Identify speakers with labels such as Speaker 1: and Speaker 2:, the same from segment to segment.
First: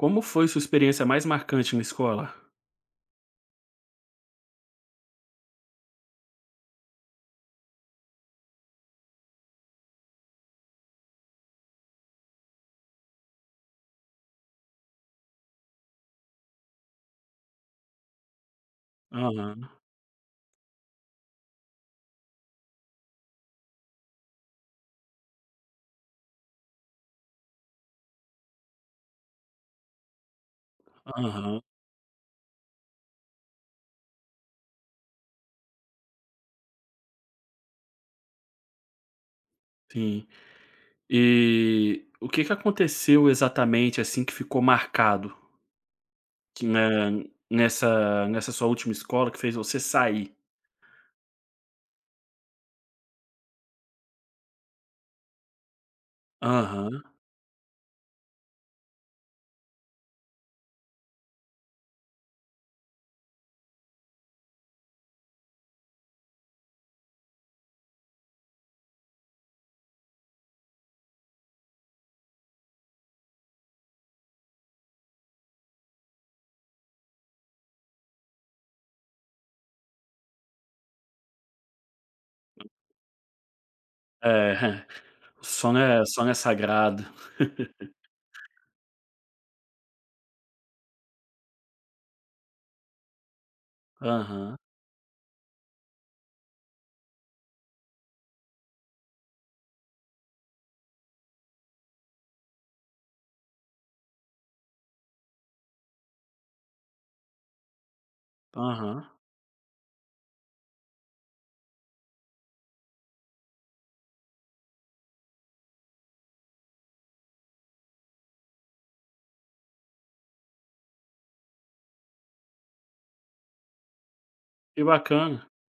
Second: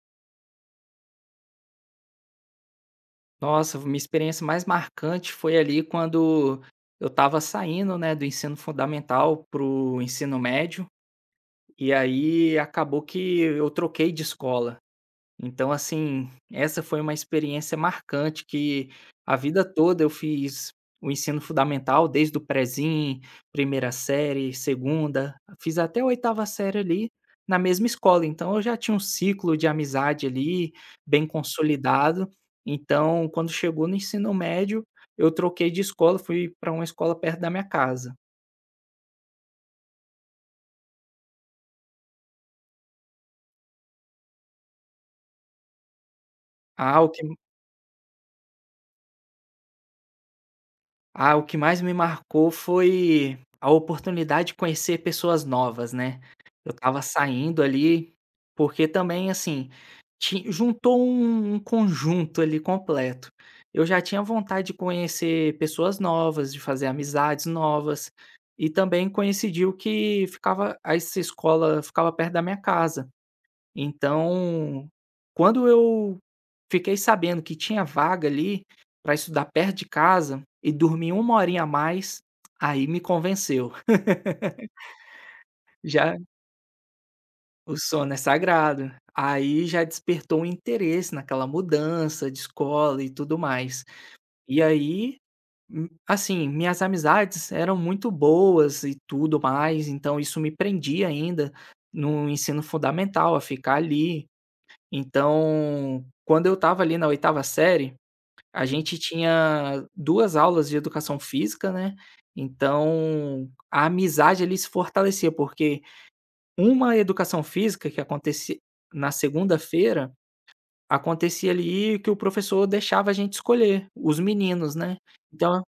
Speaker 1: Como foi sua experiência mais marcante na escola?
Speaker 2: Nossa, minha experiência mais marcante foi ali quando eu estava saindo, né, do ensino fundamental para o ensino médio, e aí acabou que eu troquei de escola. Então, assim, essa foi uma experiência marcante que a vida
Speaker 1: Aham,
Speaker 2: toda eu fiz o ensino fundamental, desde o prezinho, primeira série, segunda, fiz até a oitava série ali na mesma escola. Então, eu já tinha um ciclo de amizade ali bem
Speaker 1: aham,
Speaker 2: consolidado. Então, quando chegou no ensino médio, eu troquei de escola, fui para uma escola perto da minha casa.
Speaker 1: sim. E o que que aconteceu exatamente, assim, que ficou marcado que
Speaker 2: Ah, o
Speaker 1: na
Speaker 2: que
Speaker 1: nessa sua última escola que fez você sair?
Speaker 2: Ah, o que mais me marcou foi a oportunidade de conhecer pessoas novas, né. Eu estava
Speaker 1: Aham,
Speaker 2: saindo ali, porque também, assim, ti juntou um conjunto ali completo. Eu já tinha vontade de conhecer pessoas novas, de fazer amizades novas, e também coincidiu que ficava essa escola ficava perto da minha casa. Então, quando eu fiquei sabendo que tinha vaga ali para estudar perto de casa e dormir uma horinha a mais, aí me convenceu.
Speaker 1: é, o sono
Speaker 2: Já
Speaker 1: é sagrado.
Speaker 2: o sono é sagrado. Aí já despertou um interesse naquela mudança de escola e tudo mais.
Speaker 1: Aham,
Speaker 2: E aí, assim, minhas amizades eram muito boas e tudo mais, então isso me prendia ainda no ensino fundamental a ficar ali. Então, quando eu estava ali na oitava série, a gente
Speaker 1: aham.
Speaker 2: tinha 2 aulas de educação física, né, então a amizade ali se fortalecia, porque uma educação física que acontecia na segunda-feira, acontecia ali que o professor deixava a gente escolher, os meninos,
Speaker 1: Que
Speaker 2: né.
Speaker 1: bacana.
Speaker 2: Então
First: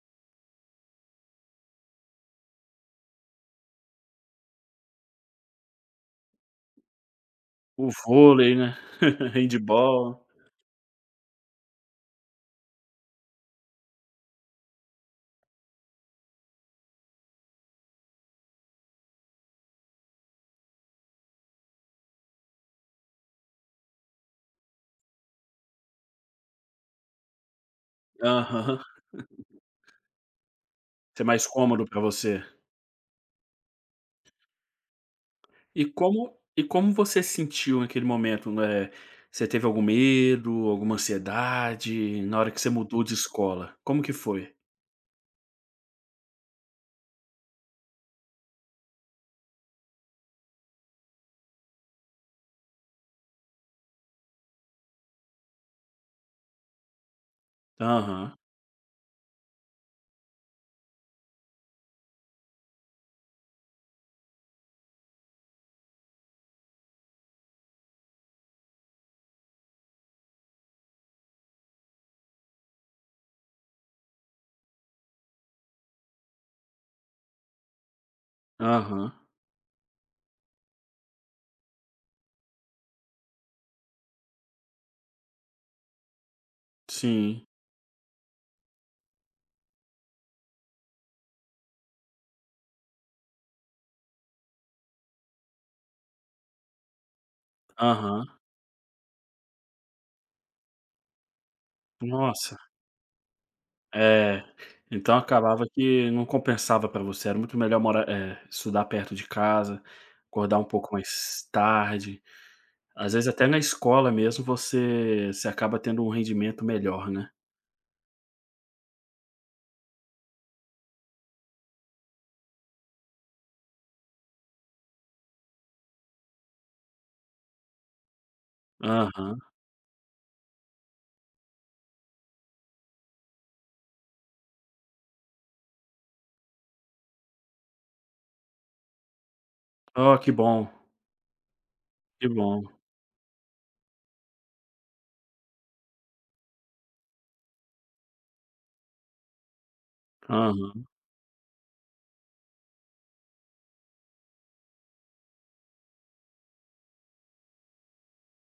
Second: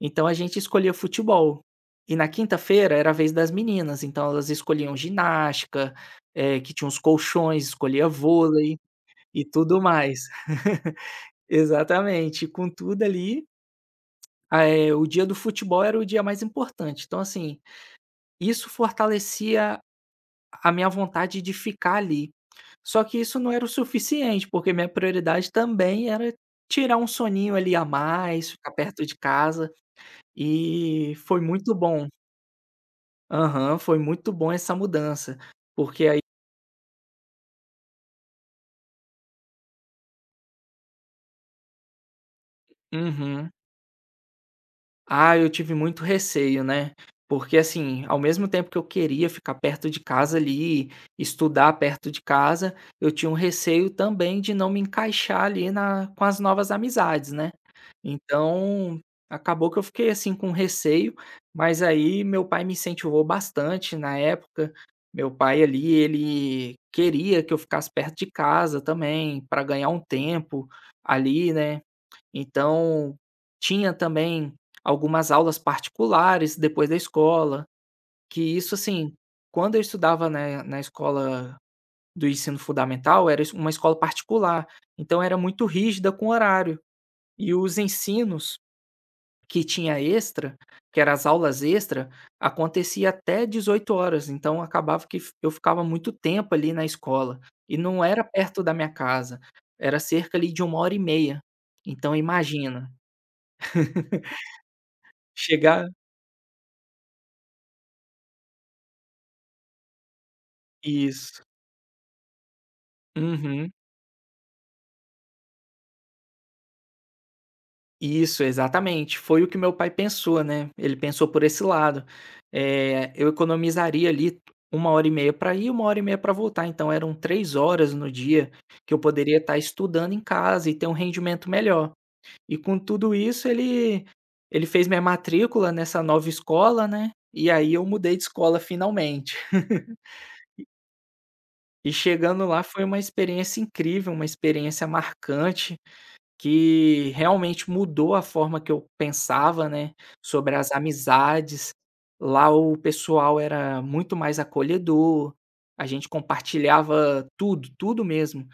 Speaker 2: então a gente escolhia futebol. E na quinta-feira era a vez das meninas, então elas escolhiam ginástica, que tinha uns colchões,
Speaker 1: O
Speaker 2: escolhia
Speaker 1: vôlei, né,
Speaker 2: vôlei. E tudo mais.
Speaker 1: handebol.
Speaker 2: Exatamente, com tudo ali, o dia do futebol era o dia mais importante, então assim, isso fortalecia a minha vontade de ficar ali. Só que isso não era o suficiente, porque minha prioridade também era tirar um soninho ali a mais, ficar
Speaker 1: Aham.
Speaker 2: perto de casa, e
Speaker 1: Isso é
Speaker 2: foi
Speaker 1: mais
Speaker 2: muito
Speaker 1: cômodo pra
Speaker 2: bom.
Speaker 1: você.
Speaker 2: Aham, foi muito bom essa mudança,
Speaker 1: E
Speaker 2: porque aí...
Speaker 1: como e como você se sentiu naquele momento, né, você teve algum medo, alguma ansiedade, na hora que você mudou de
Speaker 2: Uhum.
Speaker 1: escola, como que foi?
Speaker 2: Ah, eu tive muito receio, né. Porque, assim, ao mesmo tempo que eu queria ficar perto de casa ali, estudar perto de casa, eu tinha um receio também de não me encaixar ali na, com as novas amizades, né.
Speaker 1: Aham,
Speaker 2: Então, acabou que eu fiquei, assim, com receio, mas aí meu pai me incentivou bastante na época. Meu pai ali, ele queria que eu ficasse perto de casa também, para ganhar um tempo ali, né. Então, tinha também algumas aulas particulares depois da escola, que isso
Speaker 1: aham,
Speaker 2: assim, quando eu estudava, né, na escola do ensino fundamental, era es uma escola particular, então era muito rígida com horário.
Speaker 1: sim,
Speaker 2: E os ensinos que tinha extra, que era as aulas extra, acontecia até 18 horas. Então acabava que f eu ficava muito tempo ali na escola, e não era
Speaker 1: aham.
Speaker 2: perto da minha casa, era cerca ali de uma hora e meia. Então
Speaker 1: Nossa,
Speaker 2: imagina,
Speaker 1: é, então acabava
Speaker 2: chegar...
Speaker 1: que não compensava pra você, era muito melhor morar estudar perto de casa, acordar um pouco
Speaker 2: Isso.
Speaker 1: mais tarde, às vezes até na
Speaker 2: Uhum.
Speaker 1: escola mesmo você acaba tendo um rendimento melhor, né.
Speaker 2: Isso, exatamente. Foi o que meu pai pensou, né, ele pensou por esse lado. Eu economizaria ali uma hora e meia para ir, uma hora e meia para voltar, então eram 3 horas no dia que eu poderia
Speaker 1: Aham.
Speaker 2: estar estudando em casa e ter um rendimento melhor. E com tudo isso ele fez minha matrícula nessa nova escola, né, e aí eu mudei de escola finalmente.
Speaker 1: Oh, que bom,
Speaker 2: E
Speaker 1: que
Speaker 2: chegando lá
Speaker 1: bom.
Speaker 2: foi uma experiência incrível, uma experiência marcante, que realmente mudou a forma que eu pensava, né, sobre as
Speaker 1: Aham.
Speaker 2: amizades. Lá o pessoal era muito mais acolhedor, a gente compartilhava tudo, tudo mesmo,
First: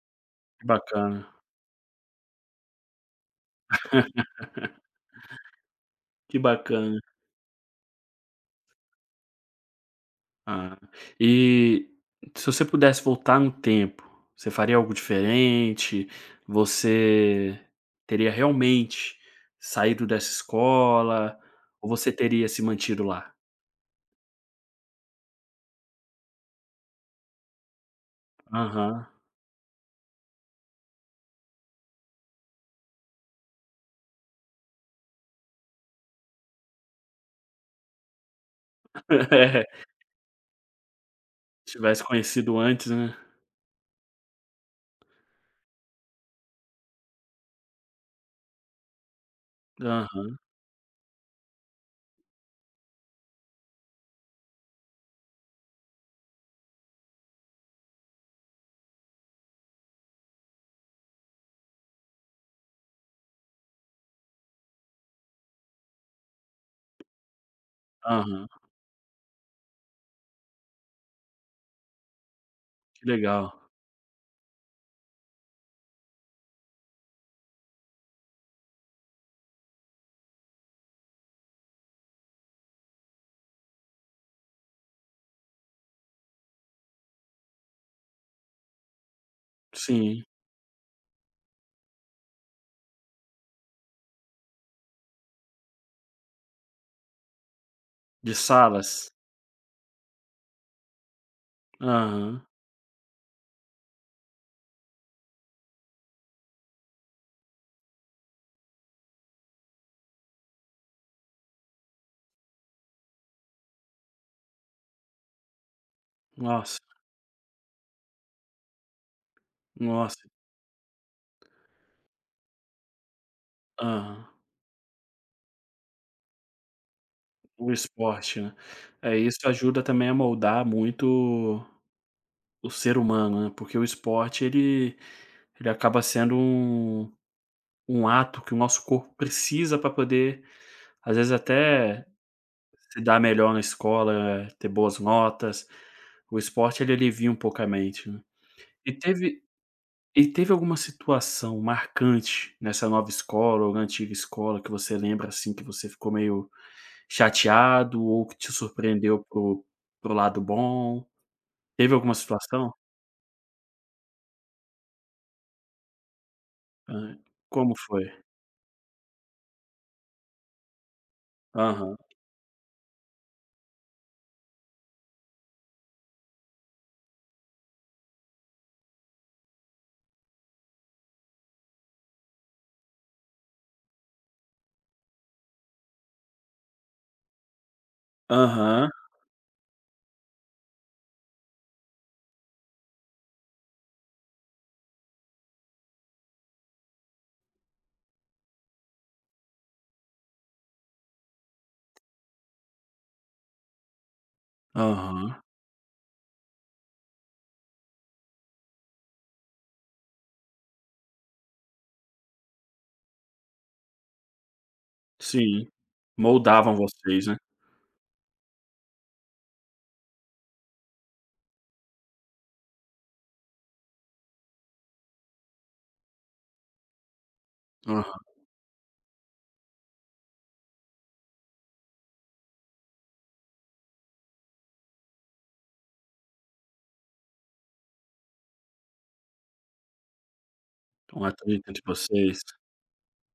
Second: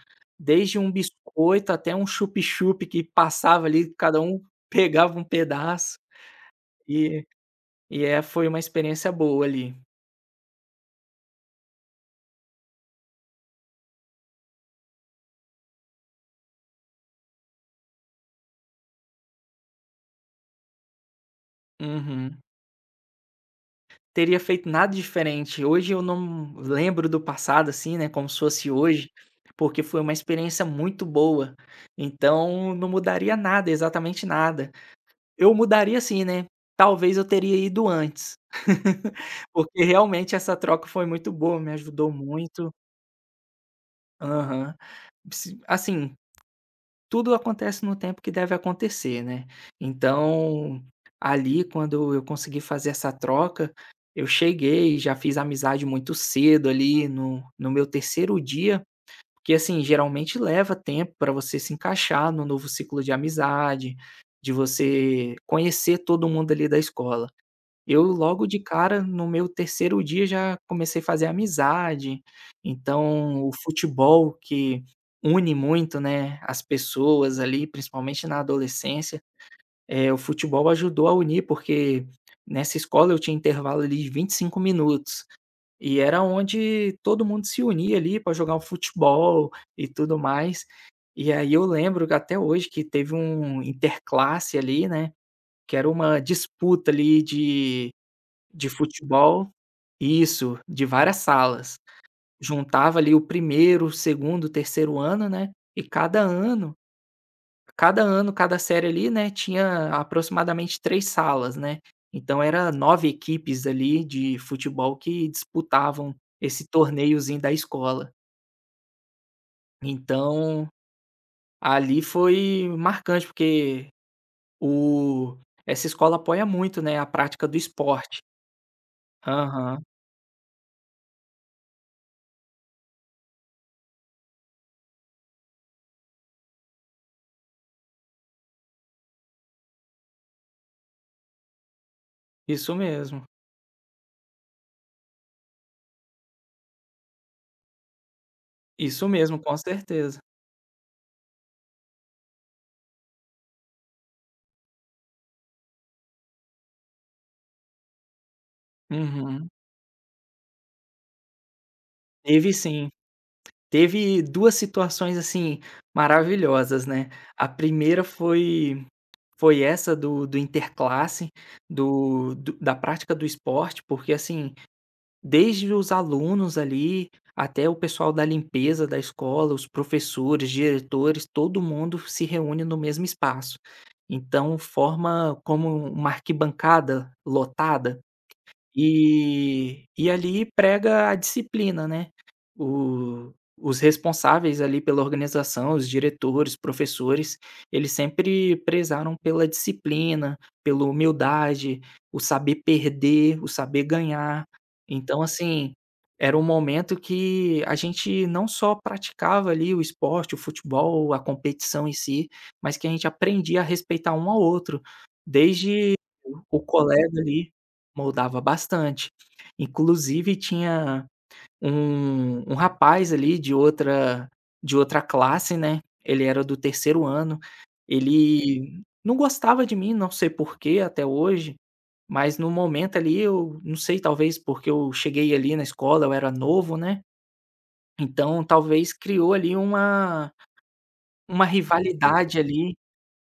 Speaker 1: Que
Speaker 2: desde um
Speaker 1: bacana,
Speaker 2: biscoito até um chup-chup que passava ali, cada um pegava um pedaço,
Speaker 1: que bacana.
Speaker 2: e foi uma experiência boa ali.
Speaker 1: Ah, e se você pudesse voltar no tempo, você faria algo diferente? Você teria realmente saído dessa escola ou você
Speaker 2: Uhum.
Speaker 1: teria se mantido lá?
Speaker 2: Teria feito nada diferente. Hoje eu não lembro do passado, assim, né, como se fosse
Speaker 1: Aham.
Speaker 2: hoje, porque foi uma experiência muito boa. Então, não mudaria nada, exatamente nada. Eu mudaria assim, né, talvez eu teria ido antes,
Speaker 1: É,
Speaker 2: porque realmente essa troca foi muito boa, me
Speaker 1: tivesse
Speaker 2: ajudou
Speaker 1: conhecido
Speaker 2: muito.
Speaker 1: antes, né.
Speaker 2: Aham. Ps, assim, tudo acontece no tempo que deve acontecer, né.
Speaker 1: Aham,
Speaker 2: Então, ali quando eu consegui fazer essa troca, eu cheguei, já fiz amizade muito cedo ali no meu terceiro dia, que assim, geralmente leva tempo para você se encaixar no novo ciclo de amizade, de você conhecer todo mundo ali da escola. Eu logo
Speaker 1: aham.
Speaker 2: de cara, no meu terceiro dia, já comecei a fazer amizade,
Speaker 1: Que
Speaker 2: então o
Speaker 1: legal.
Speaker 2: futebol que une muito, né, as pessoas ali, principalmente na adolescência, o futebol ajudou a unir, porque nessa escola eu tinha intervalo ali de 25 minutos, e era onde todo mundo se unia ali para jogar um futebol e tudo
Speaker 1: Sim,
Speaker 2: mais. E aí eu lembro que até hoje que teve um interclasse ali, né, que era uma disputa ali de
Speaker 1: de salas.
Speaker 2: futebol, isso, de várias salas.
Speaker 1: Aham.
Speaker 2: Juntava ali o primeiro º o 2 o 3 ano, né, e cada ano, cada série ali, né, tinha aproximadamente 3 salas, né. Então era 9 equipes ali de futebol que disputavam esse
Speaker 1: Nossa,
Speaker 2: torneiozinho da escola.
Speaker 1: nossa.
Speaker 2: Então, ali foi marcante, porque
Speaker 1: Aham.
Speaker 2: o essa escola apoia muito, né, a prática do
Speaker 1: O
Speaker 2: esporte.
Speaker 1: esporte, né. É, isso ajuda
Speaker 2: Aham,
Speaker 1: também a moldar muito o ser humano, né, porque o esporte ele acaba sendo um ato que o nosso corpo precisa para poder, às vezes, até
Speaker 2: isso
Speaker 1: se dar
Speaker 2: mesmo,
Speaker 1: melhor na escola, ter boas notas. O esporte ele alivia um pouco a mente, né. E
Speaker 2: isso mesmo,
Speaker 1: teve
Speaker 2: com certeza.
Speaker 1: e teve alguma situação marcante nessa nova escola ou na antiga escola que você lembra, assim, que você ficou meio chateado ou que te surpreendeu
Speaker 2: Uhum.
Speaker 1: pro lado bom? Teve alguma
Speaker 2: Teve
Speaker 1: situação?
Speaker 2: sim. Teve 2 situações, assim, maravilhosas, né.
Speaker 1: Hã,
Speaker 2: A
Speaker 1: como
Speaker 2: primeira
Speaker 1: foi?
Speaker 2: foi, foi essa do interclasse,
Speaker 1: Aham.
Speaker 2: do do da prática do esporte, porque, assim, desde os alunos ali, até o pessoal da limpeza da escola, os professores, diretores, todo mundo se reúne no mesmo espaço. Então forma como uma arquibancada lotada.
Speaker 1: Aham,
Speaker 2: E ali prega a disciplina, né. O, os responsáveis ali pela organização, os diretores, professores, eles sempre prezaram pela disciplina, pela humildade, o saber perder, o saber ganhar. Então,
Speaker 1: aham,
Speaker 2: assim, era um momento que a gente não só praticava ali o esporte, o futebol, a competição em si, mas que a gente aprendia a respeitar um ao outro,
Speaker 1: sim.
Speaker 2: desde o
Speaker 1: Moldavam
Speaker 2: colega
Speaker 1: vocês, né.
Speaker 2: ali. Moldava bastante. Inclusive tinha um rapaz ali de outra, classe, né, ele era do terceiro ano,
Speaker 1: Aham.
Speaker 2: ele não gostava de mim, não sei porquê até hoje, mas no momento ali eu não sei, talvez porque eu cheguei ali na escola, eu era novo, né, então talvez criou ali uma
Speaker 1: Então a treta vocês
Speaker 2: rivalidade ali,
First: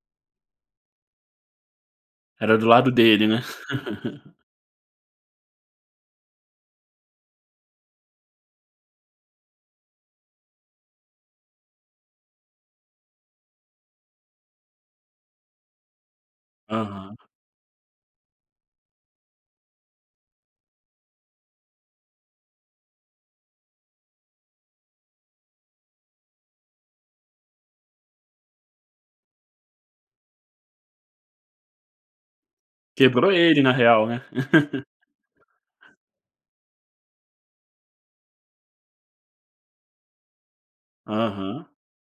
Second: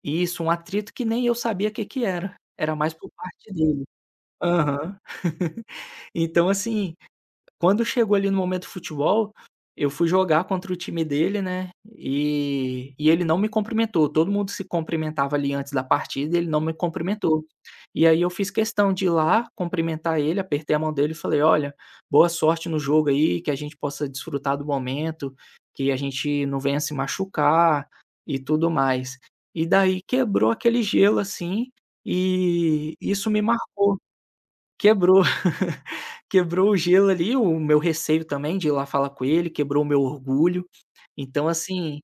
Speaker 2: isso, um atrito que nem eu sabia o que que era,
Speaker 1: era do
Speaker 2: era
Speaker 1: lado
Speaker 2: mais por
Speaker 1: dele, né.
Speaker 2: parte dele. Aham. Então assim, quando chegou ali no momento futebol, eu fui jogar contra o time dele, né, e ele não me cumprimentou. Todo mundo se cumprimentava ali antes da partida e ele não me
Speaker 1: Aham.
Speaker 2: cumprimentou. E aí eu fiz questão de ir lá cumprimentar ele, apertei a mão dele e falei: "Olha, boa sorte no jogo aí, que a gente possa desfrutar do momento, que a gente não venha se machucar e tudo mais". E daí quebrou aquele gelo, assim, e isso
Speaker 1: Quebrou
Speaker 2: me
Speaker 1: ele na
Speaker 2: marcou.
Speaker 1: real, né.
Speaker 2: Quebrou. Quebrou o gelo ali, o meu receio também de ir lá falar com ele, quebrou o meu orgulho. Então,
Speaker 1: Aham.
Speaker 2: assim,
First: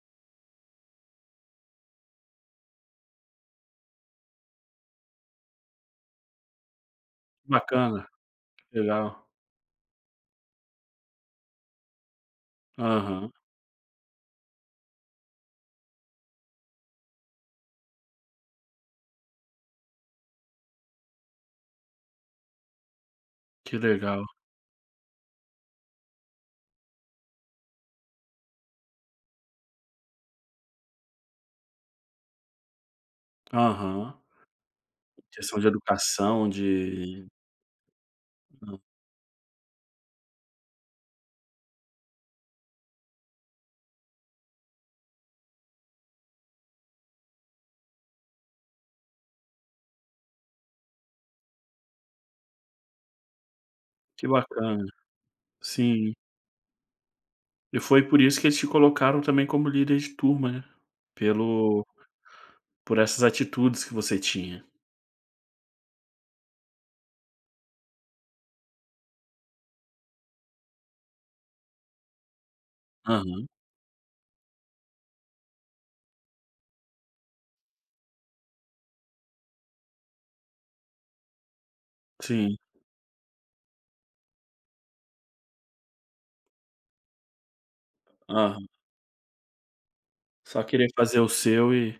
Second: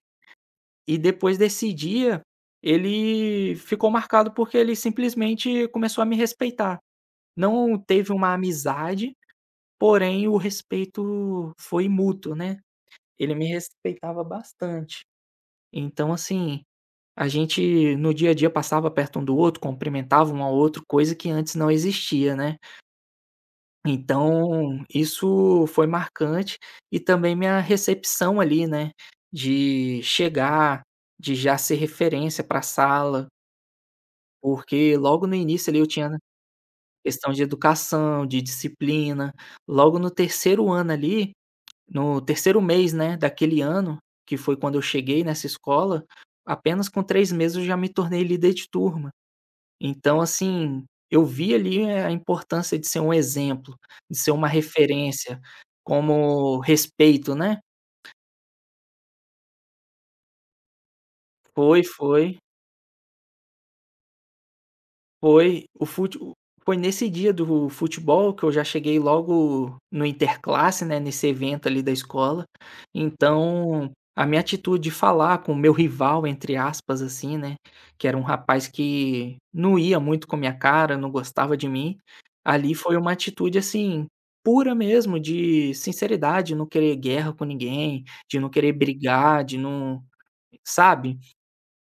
Speaker 2: e depois desse dia, ele ficou marcado porque ele simplesmente começou a me respeitar. Não
Speaker 1: Bacana,
Speaker 2: teve uma amizade,
Speaker 1: legal.
Speaker 2: porém o respeito foi mútuo, né.
Speaker 1: Aham,
Speaker 2: Ele me respeitava bastante. Então, assim, a gente no dia a dia passava perto um do outro, cumprimentava um ao outro, coisa que antes não existia, né.
Speaker 1: que legal.
Speaker 2: Então, isso foi marcante e também minha recepção ali, né, de chegar, de já ser referência para a sala,
Speaker 1: Aham.
Speaker 2: porque logo no
Speaker 1: Questão de
Speaker 2: início ali eu tinha, né,
Speaker 1: educação, de
Speaker 2: questão de educação, de disciplina. Logo no terceiro ano ali, no terceiro mês, né, daquele ano, que foi quando eu cheguei nessa escola, apenas com 3 meses eu já me tornei líder de turma. Então, assim, eu vi ali, a importância de ser um exemplo, de
Speaker 1: que
Speaker 2: ser uma
Speaker 1: bacana.
Speaker 2: referência,
Speaker 1: Sim.
Speaker 2: como respeito, né.
Speaker 1: E foi por isso que eles te colocaram também como líder de turma, né.
Speaker 2: Foi,
Speaker 1: Pelo
Speaker 2: foi.
Speaker 1: Por essas atitudes que você tinha.
Speaker 2: Foi o fute foi nesse dia do futebol que eu já cheguei logo no interclasse, né, nesse evento ali da escola,
Speaker 1: Aham,
Speaker 2: então a minha atitude de falar com o meu "rival", entre aspas, assim, né, que era um rapaz que não ia muito com a minha cara, não gostava de mim,
Speaker 1: sim.
Speaker 2: ali foi uma atitude, assim, pura mesmo de sinceridade, não querer guerra com ninguém, de não
Speaker 1: Aham.
Speaker 2: querer brigar, de não,
Speaker 1: Só querer
Speaker 2: sabe?
Speaker 1: fazer o seu e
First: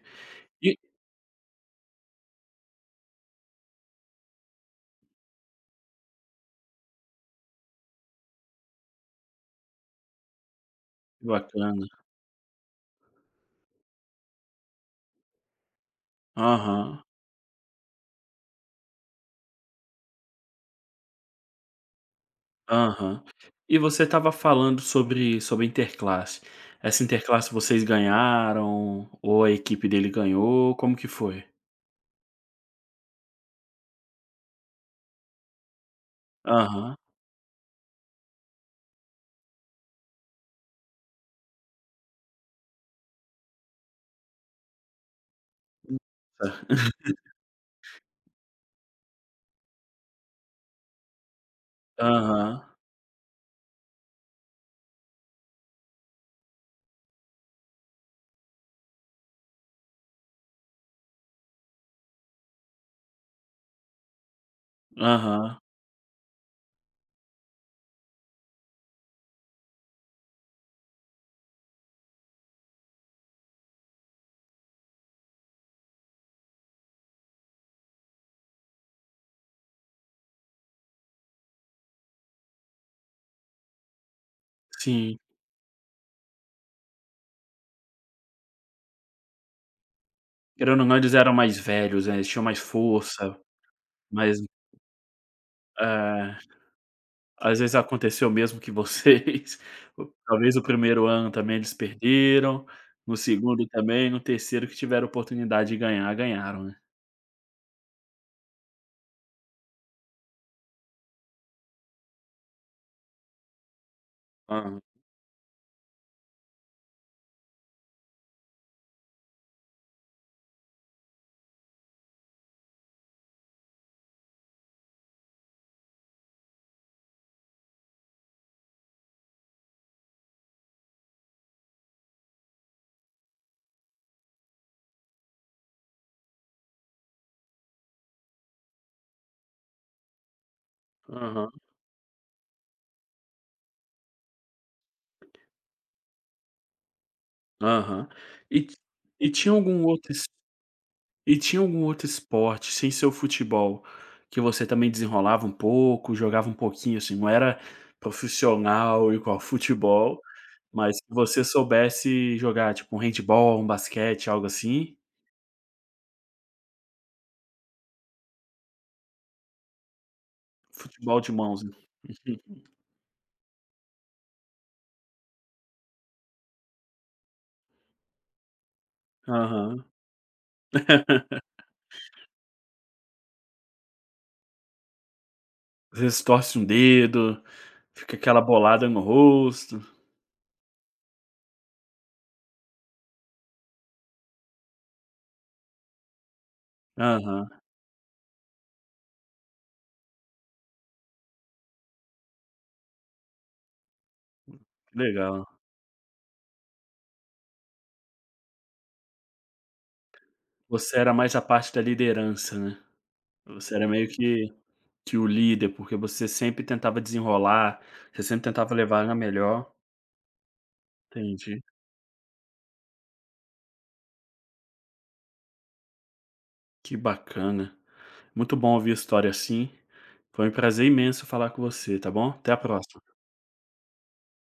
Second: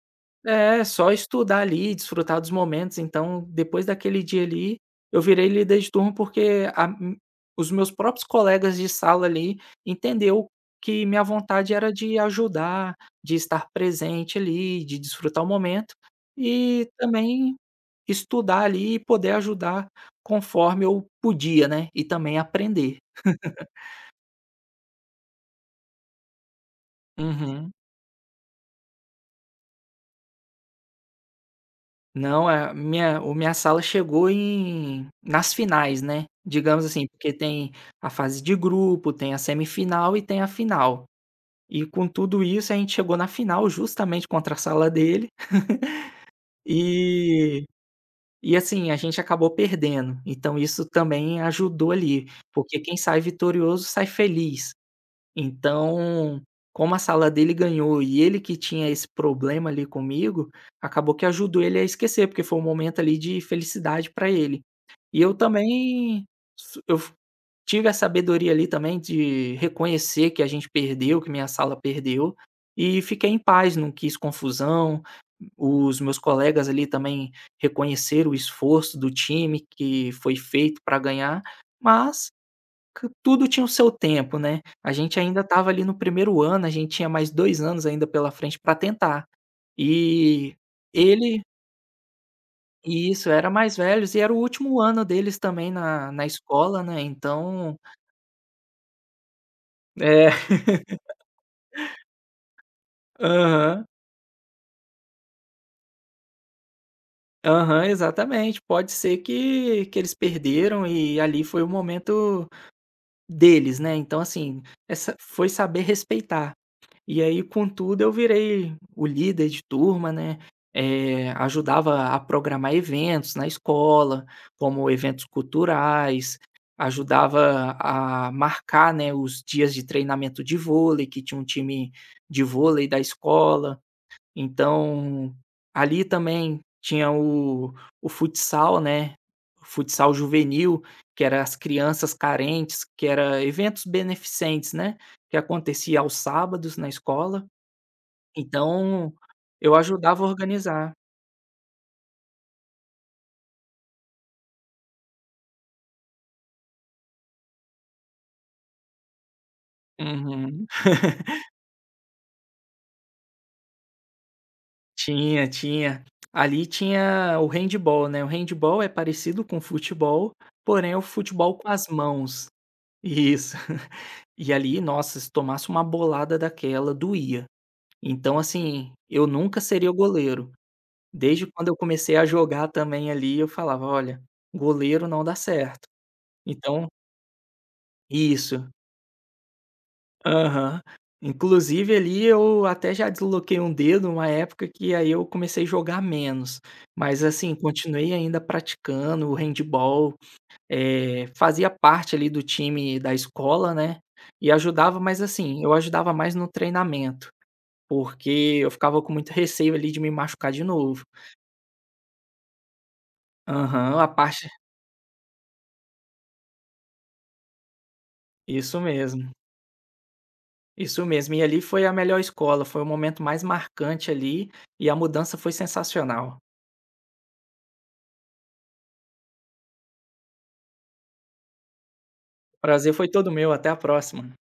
Speaker 1: e
Speaker 2: É, só estudar ali, desfrutar dos momentos, então depois daquele dia ali, eu virei líder de turma porque a m os meus próprios colegas de sala ali entendeu que minha
Speaker 1: que
Speaker 2: vontade
Speaker 1: bacana.
Speaker 2: era de ajudar, de estar presente ali, de desfrutar o momento e
Speaker 1: Aham,
Speaker 2: também estudar ali e poder ajudar conforme eu podia, né, e também aprender.
Speaker 1: aham. E você estava falando sobre interclasse. Essa interclasse
Speaker 2: Uhum.
Speaker 1: vocês ganharam ou a equipe dele ganhou? Como que foi?
Speaker 2: Não, a minha o minha sala chegou em nas finais, né, digamos
Speaker 1: Aham.
Speaker 2: assim, porque tem a fase de grupo, tem a semifinal e tem a final. E com tudo isso, a gente chegou na final justamente contra a sala dele,
Speaker 1: Nossa.
Speaker 2: e e assim, a gente acabou perdendo, então isso também ajudou ali,
Speaker 1: Aham,
Speaker 2: porque quem sai vitorioso sai feliz. Então, como a sala dele ganhou e ele que tinha esse problema ali comigo, acabou que ajudou ele a esquecer, porque foi um momento ali de felicidade para ele. E eu
Speaker 1: aham.
Speaker 2: também su eu f tive a sabedoria ali também de reconhecer que a gente perdeu, que minha sala perdeu, e fiquei em paz, não quis confusão. Os meus colegas ali também reconheceram o esforço do time que foi feito para ganhar, mas que tudo tinha o seu tempo, né. A gente
Speaker 1: Sim.
Speaker 2: ainda estava ali no primeiro ano, a gente tinha mais 2 anos ainda pela frente para tentar. E
Speaker 1: Querendo ou não, eles eram
Speaker 2: ele
Speaker 1: mais velhos, né, eles tinham mais
Speaker 2: isso,
Speaker 1: força.
Speaker 2: era mais velhos e era o
Speaker 1: Mas
Speaker 2: último ano deles também na
Speaker 1: é,
Speaker 2: escola, né,
Speaker 1: às vezes
Speaker 2: então
Speaker 1: aconteceu mesmo que vocês.
Speaker 2: é,
Speaker 1: Talvez o primeiro ano também eles perderam, no segundo
Speaker 2: aham,
Speaker 1: também, no terceiro que tiveram oportunidade de ganhar, ganharam, né.
Speaker 2: aham, exatamente. Pode ser que eles perderam e ali foi o momento deles, né, então assim,
Speaker 1: Hã.
Speaker 2: essa foi saber respeitar. E aí, contudo, eu virei o líder de turma, né, ajudava a programar eventos na escola, como eventos culturais, ajudava a marcar, né, os dias de treinamento de vôlei, que tinha um time de vôlei da escola. Então, ali também tinha o futsal, né, o futsal juvenil, que era
Speaker 1: Aham,
Speaker 2: as crianças carentes, que era eventos beneficentes, né, que acontecia aos sábados na escola,
Speaker 1: aham. E ti
Speaker 2: então
Speaker 1: e tinha
Speaker 2: eu
Speaker 1: algum outro
Speaker 2: ajudava
Speaker 1: es
Speaker 2: a organizar.
Speaker 1: e tinha algum outro esporte, sem ser o futebol, que você também desenrolava um pouco, jogava um pouquinho, assim, não era profissional igual futebol,
Speaker 2: Uhum.
Speaker 1: mas que você soubesse jogar, tipo um handebol, um basquete, algo assim?
Speaker 2: Tinha, tinha. Ali tinha o handball, né, o handball é parecido com o futebol, porém é o
Speaker 1: Futebol de
Speaker 2: futebol
Speaker 1: mãos,
Speaker 2: com
Speaker 1: né.
Speaker 2: as mãos. Isso. E ali, nossa, se tomasse uma bolada daquela, doía. Então, assim, eu nunca
Speaker 1: Aham.
Speaker 2: seria o goleiro. Desde quando eu comecei a jogar também ali, eu falava: "Olha, goleiro não dá certo".
Speaker 1: Às vezes torce um
Speaker 2: Então
Speaker 1: dedo, fica aquela
Speaker 2: isso.
Speaker 1: bolada no rosto.
Speaker 2: Aham. Inclusive ali eu até já desloquei um dedo uma época que aí eu comecei a jogar menos, mas
Speaker 1: Aham,
Speaker 2: assim, continuei ainda praticando o handball, fazia parte ali do time da escola, né, e
Speaker 1: que
Speaker 2: ajudava, mas
Speaker 1: legal.
Speaker 2: assim, eu ajudava mais no treinamento, porque eu ficava com muito receio ali de me machucar de
Speaker 1: Você
Speaker 2: novo.
Speaker 1: era mais a parte da liderança, né. Você era
Speaker 2: Aham, a
Speaker 1: meio
Speaker 2: parte,
Speaker 1: que o líder, porque você sempre tentava desenrolar, você sempre tentava
Speaker 2: isso
Speaker 1: levar na
Speaker 2: mesmo,
Speaker 1: melhor.
Speaker 2: isso mesmo. E ali
Speaker 1: Entendi.
Speaker 2: foi a melhor escola, foi o momento mais marcante ali, e a mudança foi sensacional.
Speaker 1: Que bacana. Muito bom ouvir a história assim. Foi um prazer imenso falar com você, tá bom? Até a
Speaker 2: Prazer foi
Speaker 1: próxima.
Speaker 2: todo meu, até a próxima.